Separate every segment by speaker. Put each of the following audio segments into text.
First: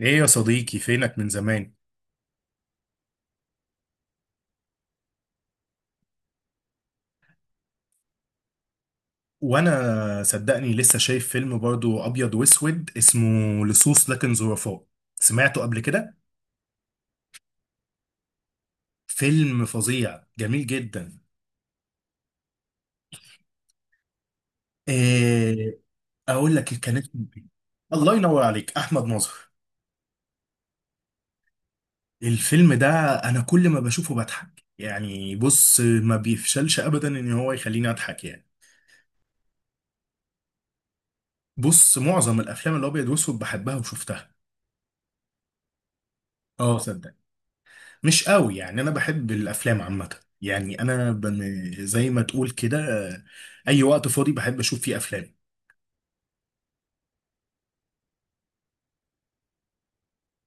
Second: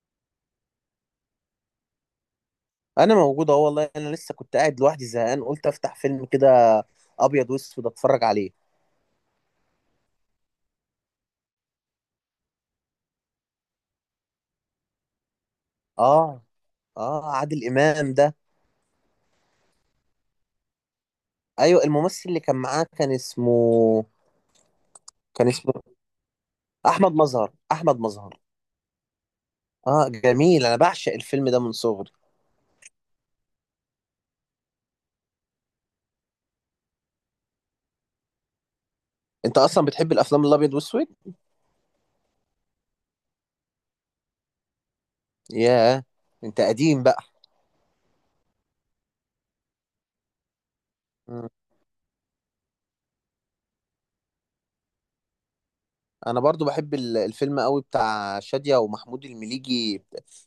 Speaker 1: ايه يا صديقي، فينك من زمان؟
Speaker 2: انا موجود اهو، والله انا لسه كنت قاعد لوحدي زهقان، قلت افتح فيلم كده ابيض واسود اتفرج عليه.
Speaker 1: وانا صدقني لسه شايف فيلم برضو ابيض واسود اسمه لصوص لكن ظرفاء. سمعته قبل كده؟
Speaker 2: اه، اه، عادل امام ده.
Speaker 1: فيلم فظيع، جميل جدا.
Speaker 2: ايوه، الممثل اللي كان معاه كان اسمه كان
Speaker 1: إيه؟
Speaker 2: اسمه
Speaker 1: اقول لك، كانت.
Speaker 2: احمد مظهر، احمد
Speaker 1: الله
Speaker 2: مظهر.
Speaker 1: ينور عليك، احمد ناظر.
Speaker 2: اه، جميل، انا بعشق الفيلم ده من صغري.
Speaker 1: الفيلم ده، انا كل ما بشوفه بضحك يعني. بص، ما بيفشلش ابدا ان هو يخليني اضحك يعني.
Speaker 2: انت اصلا بتحب الافلام الابيض واسود؟
Speaker 1: بص، معظم الافلام الابيض واسود بحبها وشفتها.
Speaker 2: ياه، انت
Speaker 1: اه،
Speaker 2: قديم
Speaker 1: صدق.
Speaker 2: بقى.
Speaker 1: مش قوي يعني، انا بحب الافلام عامه يعني.
Speaker 2: مم.
Speaker 1: زي ما تقول كده. آه، اي وقت فاضي بحب اشوف فيه افلام.
Speaker 2: انا برضو بحب الفيلم قوي بتاع شادية ومحمود المليجي،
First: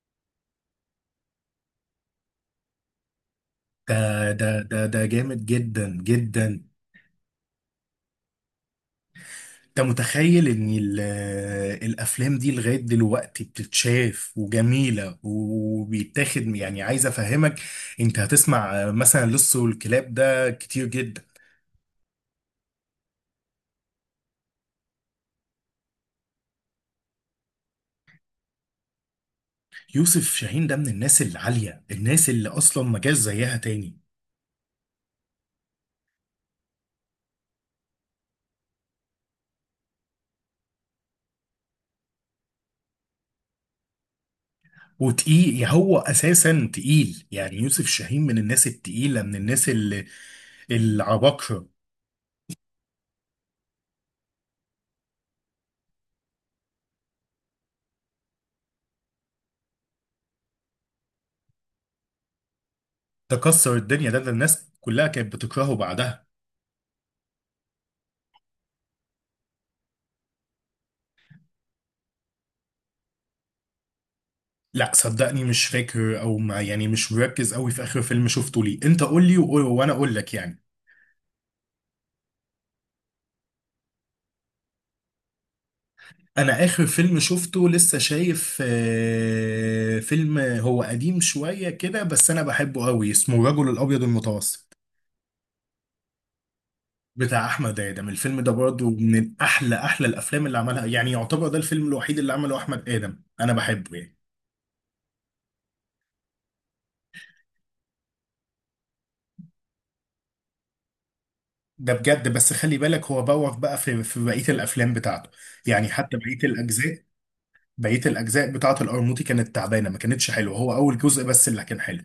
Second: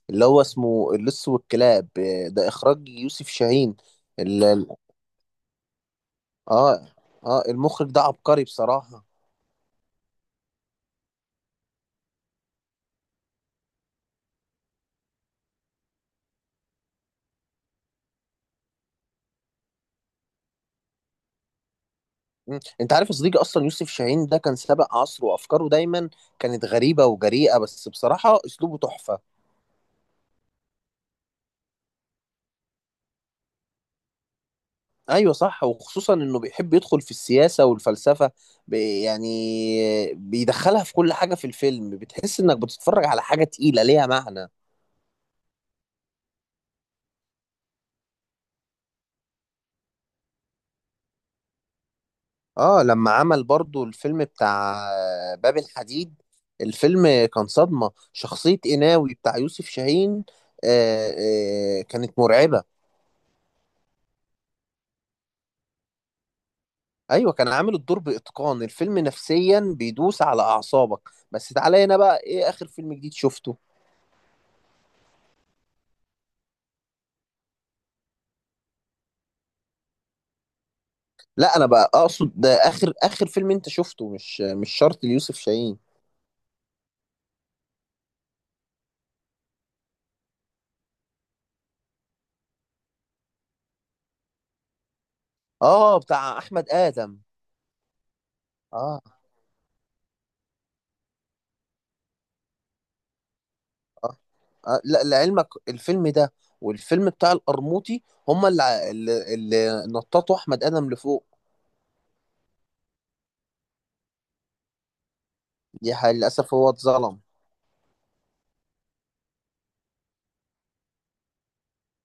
Speaker 2: اللي هو اسمه اللص والكلاب. ده اخراج يوسف شاهين.
Speaker 1: ده ده
Speaker 2: ال-
Speaker 1: ده ده جامد جدا جدا.
Speaker 2: اه، اه، المخرج ده عبقري بصراحة.
Speaker 1: انت متخيل ان الافلام دي لغايه دلوقتي بتتشاف وجميله، وبيتاخد يعني، عايز افهمك. انت هتسمع مثلا لص والكلاب ده كتير جدا.
Speaker 2: مم. انت عارف يا صديقي، اصلا يوسف شاهين ده كان سابق عصره، وافكاره دايما كانت غريبة وجريئة، بس بصراحة اسلوبه تحفة.
Speaker 1: يوسف شاهين ده من الناس العاليه، الناس اللي اصلا ما جاش زيها تاني.
Speaker 2: ايوه صح، وخصوصا انه بيحب يدخل في السياسة والفلسفة، يعني بيدخلها في كل حاجة، في الفيلم بتحس انك بتتفرج على حاجة تقيلة ليها معنى.
Speaker 1: وتقيل يعني، هو اساسا تقيل. يعني يوسف شاهين من الناس التقيله، من الناس اللي العباقره.
Speaker 2: اه، لما عمل برضو الفيلم بتاع باب الحديد، الفيلم كان صدمة، شخصية قناوي بتاع يوسف شاهين، آه، آه، كانت مرعبة.
Speaker 1: تكسر الدنيا ده الناس كلها كانت بتكرهه بعدها.
Speaker 2: ايوه، كان عامل الدور باتقان، الفيلم نفسيا بيدوس على اعصابك. بس تعالى هنا بقى، ايه اخر فيلم جديد شفته؟
Speaker 1: لا صدقني، مش فاكر، او ما يعني مش مركز قوي في اخر فيلم شفته ليه. انت قول لي وانا اقول لك يعني.
Speaker 2: لا، انا بقى اقصد ده اخر اخر فيلم انت شفته، مش شرط ليوسف شاهين.
Speaker 1: انا اخر فيلم شفته لسه شايف فيلم هو قديم شويه كده بس انا بحبه قوي، اسمه الرجل الابيض المتوسط،
Speaker 2: اه، بتاع احمد ادم.
Speaker 1: بتاع احمد ادم. الفيلم ده برضه
Speaker 2: اه،
Speaker 1: من احلى احلى الافلام اللي عملها، يعني يعتبر ده الفيلم الوحيد اللي عمله احمد ادم. انا بحبه يعني،
Speaker 2: اه، آه لا، لعلمك الفيلم ده والفيلم بتاع القرموطي، هما اللي نططوا احمد ادم لفوق.
Speaker 1: ده بجد. بس خلي بالك، هو بوخ بقى في بقيه الافلام بتاعته. يعني
Speaker 2: دي حقيقة،
Speaker 1: حتى بقيه
Speaker 2: للاسف هو
Speaker 1: الاجزاء،
Speaker 2: اتظلم.
Speaker 1: بقيه الاجزاء بتاعه القرموطي كانت تعبانه، ما كانتش حلوه. هو اول جزء بس اللي كان حلو.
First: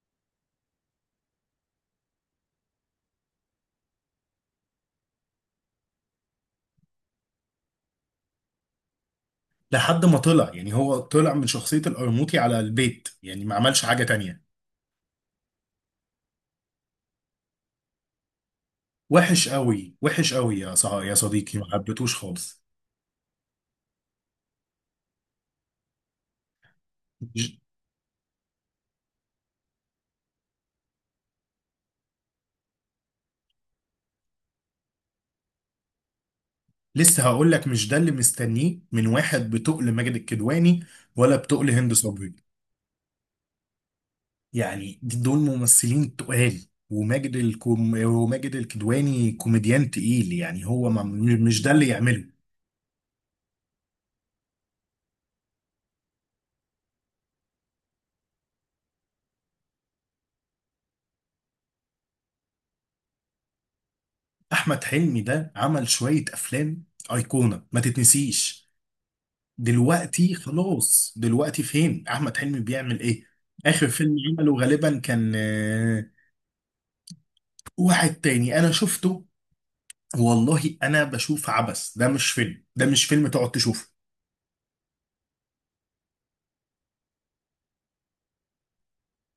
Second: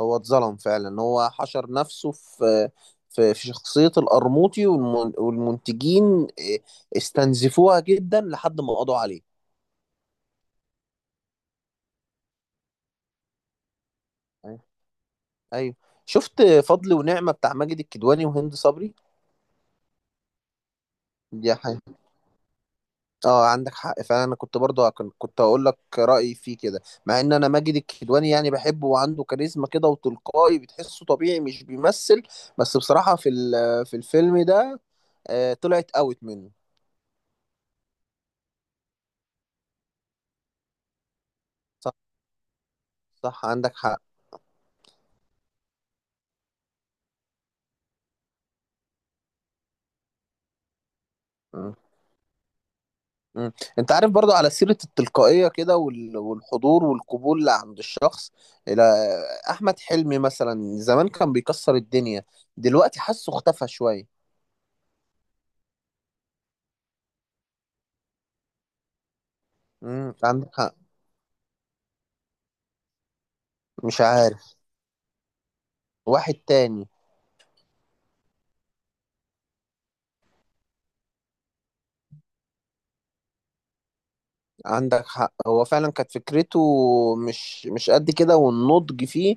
Speaker 2: هو اتظلم فعلا، هو حشر نفسه في شخصية القرموطي، والمنتجين استنزفوها جدا لحد ما قضوا عليه.
Speaker 1: لحد ما طلع، يعني هو طلع من شخصيه القرموطي على البيت، يعني ما عملش حاجه تانية.
Speaker 2: ايوه، أيوه. شفت فضل ونعمة بتاع ماجد الكدواني وهند صبري؟
Speaker 1: وحش قوي، وحش قوي، يا صح يا
Speaker 2: دي
Speaker 1: صديقي، ما
Speaker 2: حاجة.
Speaker 1: حبيتهوش خالص.
Speaker 2: اه، عندك حق فعلا، انا كنت برضه هكن- كنت هقول لك رأيي فيه كده، مع ان انا ماجد الكدواني يعني بحبه وعنده كاريزما كده وتلقائي، بتحسه طبيعي مش بيمثل. بس بصراحة في الفيلم ده، طلعت اوت منه.
Speaker 1: لسه هقول لك، مش ده اللي مستنيه من واحد بتقل ماجد الكدواني، ولا بتقل هند
Speaker 2: صح،
Speaker 1: صبري.
Speaker 2: صح، عندك حق.
Speaker 1: يعني دول ممثلين تقال. وماجد الكدواني كوميديان تقيل. يعني هو ما... م- مش ده اللي يعمله.
Speaker 2: مم. انت عارف برضو، على سيرة التلقائية كده والحضور والقبول اللي عند الشخص، الى احمد حلمي مثلا، زمان كان بيكسر الدنيا، دلوقتي حاسه اختفى شوية.
Speaker 1: احمد حلمي ده عمل شوية افلام ايقونة، ما تتنسيش.
Speaker 2: مم.
Speaker 1: دلوقتي
Speaker 2: عندك حق.
Speaker 1: خلاص، دلوقتي فين احمد حلمي؟ بيعمل ايه؟ اخر
Speaker 2: مش
Speaker 1: فيلم
Speaker 2: عارف.
Speaker 1: عمله غالبا كان.
Speaker 2: واحد تاني.
Speaker 1: واحد تاني انا شفته. والله انا بشوف عبث، ده مش فيلم، ده مش فيلم تقعد تشوفه.
Speaker 2: عندك حق، هو فعلا كانت فكرته مش قد كده، والنضج فيه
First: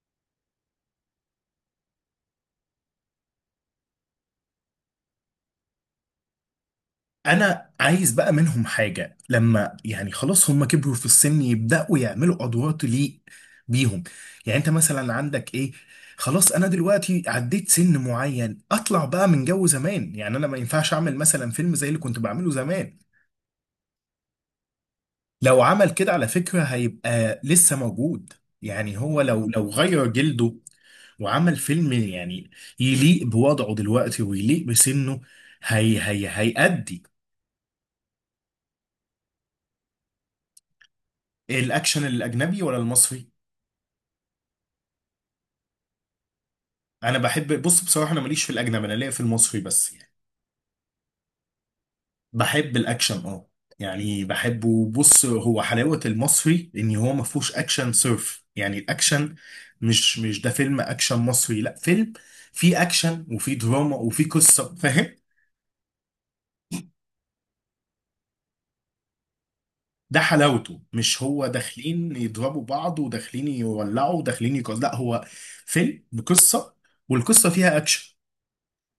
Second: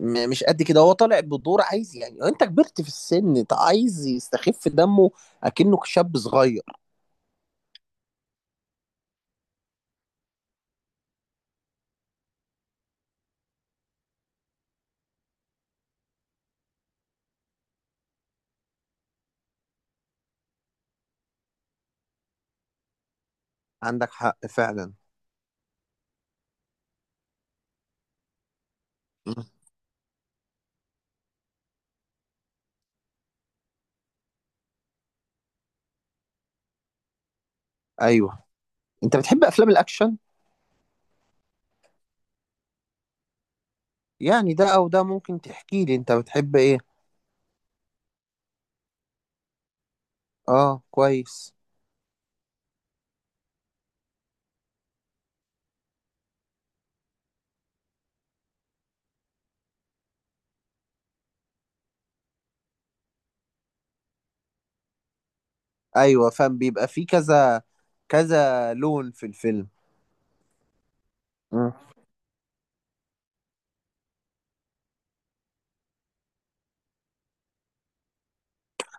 Speaker 2: مش قد كده، هو طالع بدور عايز يعني انت كبرت في السن انت عايز يستخف دمه اكنه شاب صغير.
Speaker 1: انا عايز بقى منهم حاجة، لما يعني خلاص هم كبروا في السن، يبدأوا يعملوا ادوار تليق بيهم. يعني انت مثلا عندك ايه؟ خلاص انا دلوقتي عديت سن معين، اطلع بقى من جو زمان. يعني انا ما ينفعش اعمل مثلا فيلم زي اللي كنت بعمله زمان.
Speaker 2: عندك حق فعلا.
Speaker 1: لو عمل كده على فكرة هيبقى لسه موجود. يعني هو
Speaker 2: مم.
Speaker 1: لو غير جلده وعمل فيلم يعني يليق بوضعه دلوقتي ويليق بسنه، هي هيأدي.
Speaker 2: ايوه. انت بتحب افلام الاكشن؟
Speaker 1: الأكشن الأجنبي ولا المصري؟
Speaker 2: يعني ده او ده، ممكن تحكي لي انت بتحب ايه؟
Speaker 1: أنا بحب، بص بصراحة أنا ماليش في الأجنبي، أنا ليا في المصري بس يعني.
Speaker 2: اه كويس.
Speaker 1: بحب الاكشن، اه. يعني بحبه. بص، هو حلاوة المصري ان هو ما فيهوش اكشن صرف. يعني الاكشن مش ده فيلم اكشن مصري. لا، فيلم فيه اكشن وفيه دراما وفيه قصة، فاهم؟
Speaker 2: ايوه فاهم، بيبقى فيه كذا كذا لون في الفيلم.
Speaker 1: ده حلاوته. مش هو
Speaker 2: مم.
Speaker 1: داخلين يضربوا بعض وداخلين يولعوا وداخلين يكسروا. لا، هو فيلم بقصة، والقصة فيها اكشن.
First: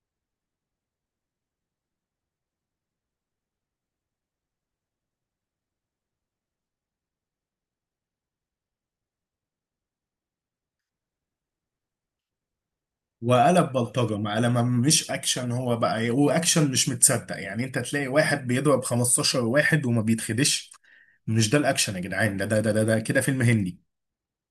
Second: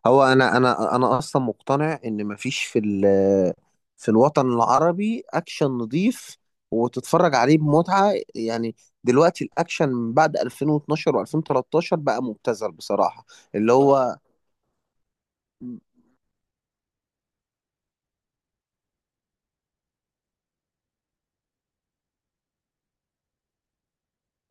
Speaker 2: هو انا اصلا مقتنع ان مفيش في الوطن العربي اكشن نظيف، وتتفرج عليه بمتعة يعني. دلوقتي الاكشن من بعد 2012 و2013 بقى مبتذل بصراحة.
Speaker 1: وقلب
Speaker 2: اللي هو.
Speaker 1: بلطجة ما، لما مش اكشن. هو بقى إيه، هو اكشن مش متصدق. يعني انت تلاقي واحد بيضرب 15 واحد وما بيتخدش. مش ده الاكشن يا جدعان، ده كده فيلم هندي.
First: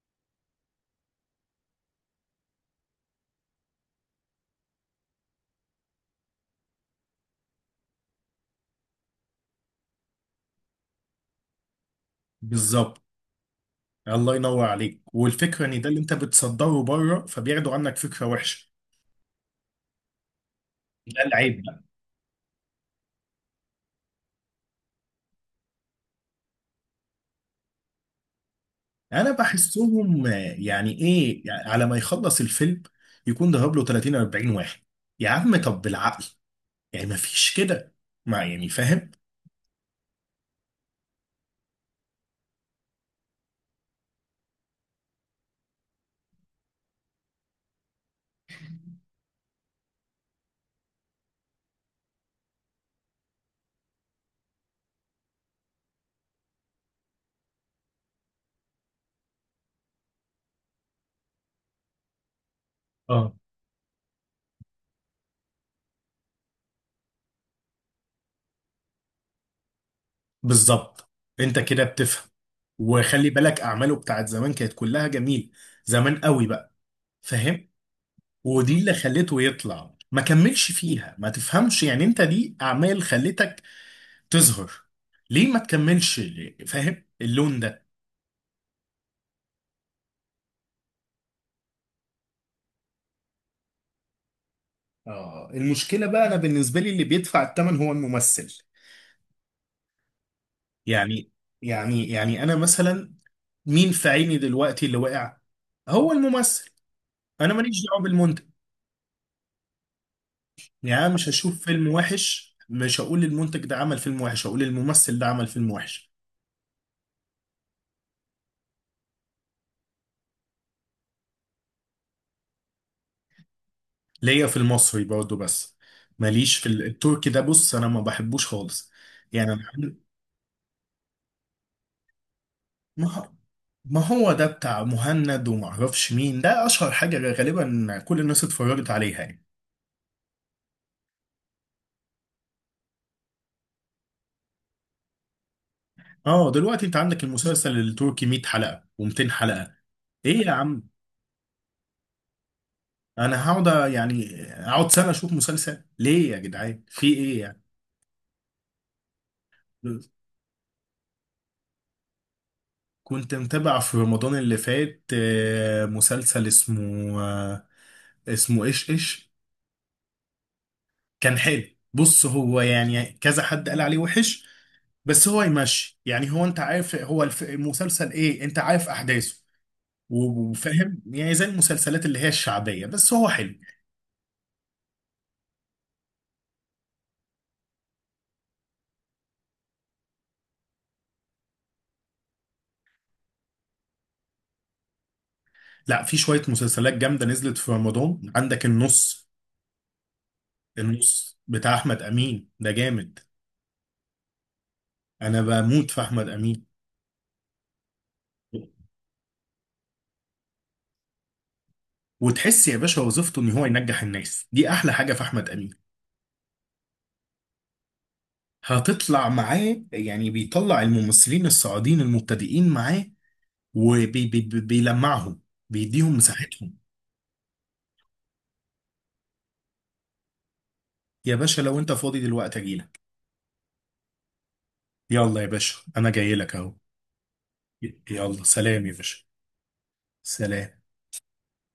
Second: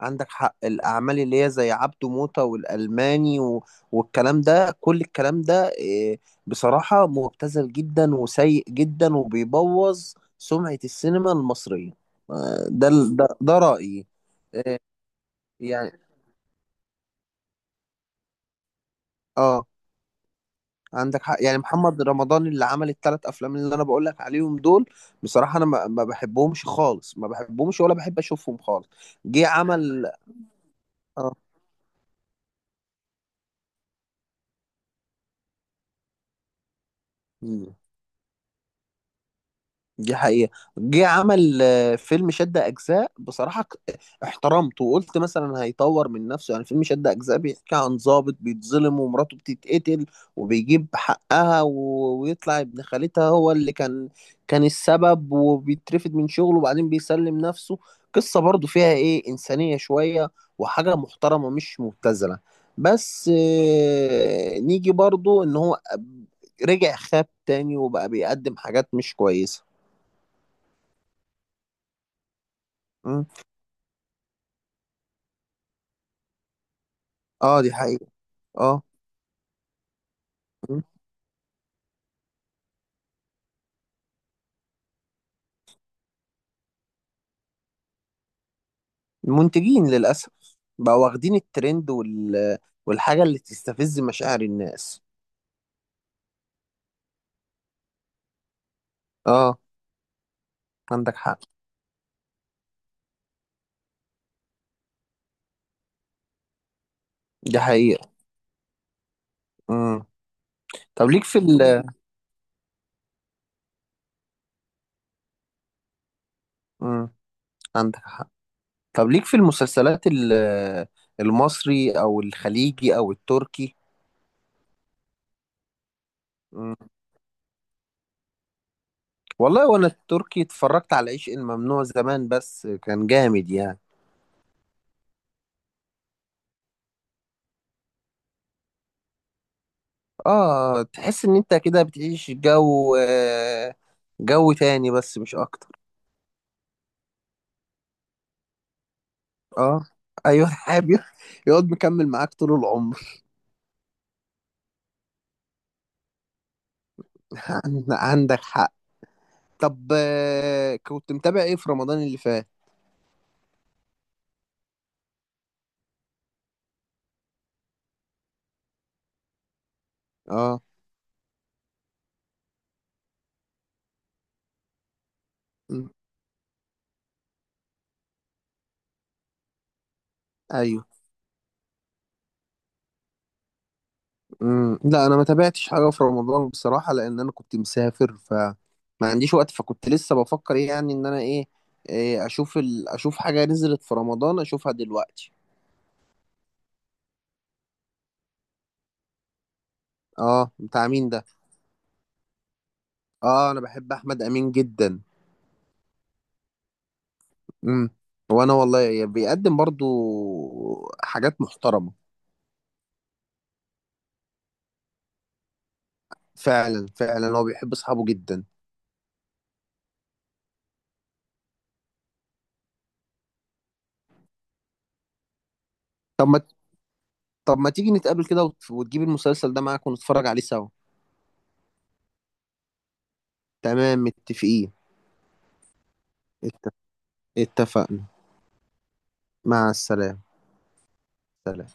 Speaker 2: عندك حق، الأعمال اللي هي زي عبده موتة والألماني و... والكلام ده، كل الكلام ده، بصراحة مبتذل جدا وسيء جدا وبيبوظ سمعة السينما المصرية. ده
Speaker 1: بالظبط.
Speaker 2: ال- ده, ده رأيي.
Speaker 1: الله ينور
Speaker 2: آه،
Speaker 1: عليك. والفكره ان ده
Speaker 2: يعني
Speaker 1: اللي انت بتصدره بره، فبياخدوا عنك فكره وحشه.
Speaker 2: اه
Speaker 1: ده
Speaker 2: عندك حق، يعني
Speaker 1: العيب بقى.
Speaker 2: محمد رمضان اللي عمل الثلاث أفلام اللي أنا بقول لك عليهم دول، بصراحة أنا ما بحبهمش خالص، ما بحبهمش ولا بحب أشوفهم خالص.
Speaker 1: انا
Speaker 2: جه عمل.
Speaker 1: بحسهم يعني ايه؟ يعني على ما يخلص الفيلم يكون ضرب له 30 40 واحد. يا عم طب بالعقل، يعني ما فيش
Speaker 2: اه،
Speaker 1: كده، ما يعني، فاهم؟
Speaker 2: دي حقيقة. جه عمل فيلم شد أجزاء، بصراحة احترمته وقلت مثلا هيطور من نفسه، يعني فيلم شد أجزاء بيحكي عن ضابط بيتظلم ومراته بتتقتل، وبيجيب حقها ويطلع ابن خالتها هو اللي كان السبب، وبيترفد من شغله وبعدين بيسلم نفسه. قصة برضو فيها إنسانية شوية، وحاجة محترمة مش مبتذلة. بس
Speaker 1: اه،
Speaker 2: نيجي برضو إن هو رجع خاب تاني، وبقى بيقدم حاجات مش كويسة.
Speaker 1: بالظبط. انت كده بتفهم.
Speaker 2: مم.
Speaker 1: وخلي بالك، اعماله بتاعت زمان كانت كلها جميله، زمان قوي بقى،
Speaker 2: اه،
Speaker 1: فاهم؟
Speaker 2: دي حقيقة.
Speaker 1: ودي
Speaker 2: اه.
Speaker 1: اللي خليته يطلع. ما كملش
Speaker 2: مم.
Speaker 1: فيها، ما تفهمش؟ يعني انت دي اعمال خلتك تظهر، ليه ما تكملش ليه؟ فاهم اللون ده؟
Speaker 2: المنتجين للأسف بقوا واخدين الترند وال... والحاجة اللي تستفز مشاعر الناس.
Speaker 1: اه المشكلة بقى، انا بالنسبة لي اللي بيدفع الثمن هو الممثل.
Speaker 2: اه، عندك
Speaker 1: يعني
Speaker 2: حق،
Speaker 1: يعني انا مثلا، مين في عيني دلوقتي اللي وقع؟ هو الممثل، انا
Speaker 2: دي
Speaker 1: ماليش دعوة
Speaker 2: حقيقة.
Speaker 1: بالمنتج.
Speaker 2: مم. طب
Speaker 1: يعني انا
Speaker 2: ليك
Speaker 1: مش
Speaker 2: في
Speaker 1: هشوف
Speaker 2: ال...
Speaker 1: فيلم وحش مش هقول المنتج ده عمل فيلم وحش، هقول الممثل ده عمل فيلم وحش.
Speaker 2: مم. عندك حق. طب ليك في المسلسلات ال... المصري أو الخليجي أو التركي؟
Speaker 1: ليا في المصري برضه بس، ماليش في
Speaker 2: مم.
Speaker 1: التركي. ده بص انا ما بحبوش خالص. يعني أنا
Speaker 2: والله وأنا
Speaker 1: عن-
Speaker 2: التركي اتفرجت على عشق الممنوع زمان، بس كان
Speaker 1: ما هو
Speaker 2: جامد يعني.
Speaker 1: ما هو ده بتاع مهند وما اعرفش مين، ده اشهر حاجة غالبا كل الناس اتفرجت عليها يعني.
Speaker 2: اه، تحس إن أنت كده بتعيش جو تاني بس مش أكتر.
Speaker 1: اه دلوقتي انت عندك المسلسل التركي 100 حلقة و200 حلقة.
Speaker 2: اه.
Speaker 1: ايه
Speaker 2: ايوه،
Speaker 1: يا عم؟
Speaker 2: حابب يقعد مكمل معاك طول العمر.
Speaker 1: انا يعني اقعد سنة اشوف مسلسل ليه يا جدعان، في ايه يعني؟
Speaker 2: عندك حق. طب، كنت متابع ايه في رمضان اللي فات؟
Speaker 1: كنت متابع في رمضان اللي فات مسلسل اسمه اسمه ايش ايش.
Speaker 2: اه.
Speaker 1: كان حلو. بص هو يعني كذا حد قال عليه وحش بس هو
Speaker 2: م.
Speaker 1: يمشي. يعني هو انت عارف، هو المسلسل ايه، انت عارف احداثه و-
Speaker 2: ايوه.
Speaker 1: وفاهم، يعني زي المسلسلات اللي هي الشعبية. بس هو حلو.
Speaker 2: م. لا، انا ما تابعتش حاجه في رمضان بصراحه، لان انا كنت مسافر فما عنديش وقت، فكنت لسه بفكر ايه يعني، ان انا ايه، إيه، اشوف حاجه نزلت في رمضان اشوفها دلوقتي.
Speaker 1: لا في شوية مسلسلات جامدة نزلت في رمضان، عندك النص.
Speaker 2: اه، بتاع مين ده؟
Speaker 1: النص بتاع احمد امين ده جامد.
Speaker 2: اه، انا بحب احمد امين جدا.
Speaker 1: انا بموت في احمد امين.
Speaker 2: امم. وانا والله بيقدم برضو حاجات محترمه.
Speaker 1: وتحس يا باشا وظيفته ان هو ينجح الناس، دي احلى حاجة في احمد امين.
Speaker 2: فعلا، فعلا، هو بيحب اصحابه جدا.
Speaker 1: هتطلع معاه، يعني بيطلع الممثلين الصاعدين المبتدئين معاه وبيلمعهم، بيديهم
Speaker 2: طب ما
Speaker 1: مساحتهم.
Speaker 2: طب ما تيجي نتقابل كده وتجيب المسلسل ده معاك ونتفرج عليه سوا؟
Speaker 1: يا باشا لو انت فاضي دلوقتي اجيلك.
Speaker 2: تمام، متفقين.
Speaker 1: يلا يا باشا انا جاي لك اهو.
Speaker 2: اتف- اتفقنا.
Speaker 1: يلا سلام يا باشا.
Speaker 2: مع السلامة.
Speaker 1: سلام.
Speaker 2: سلام.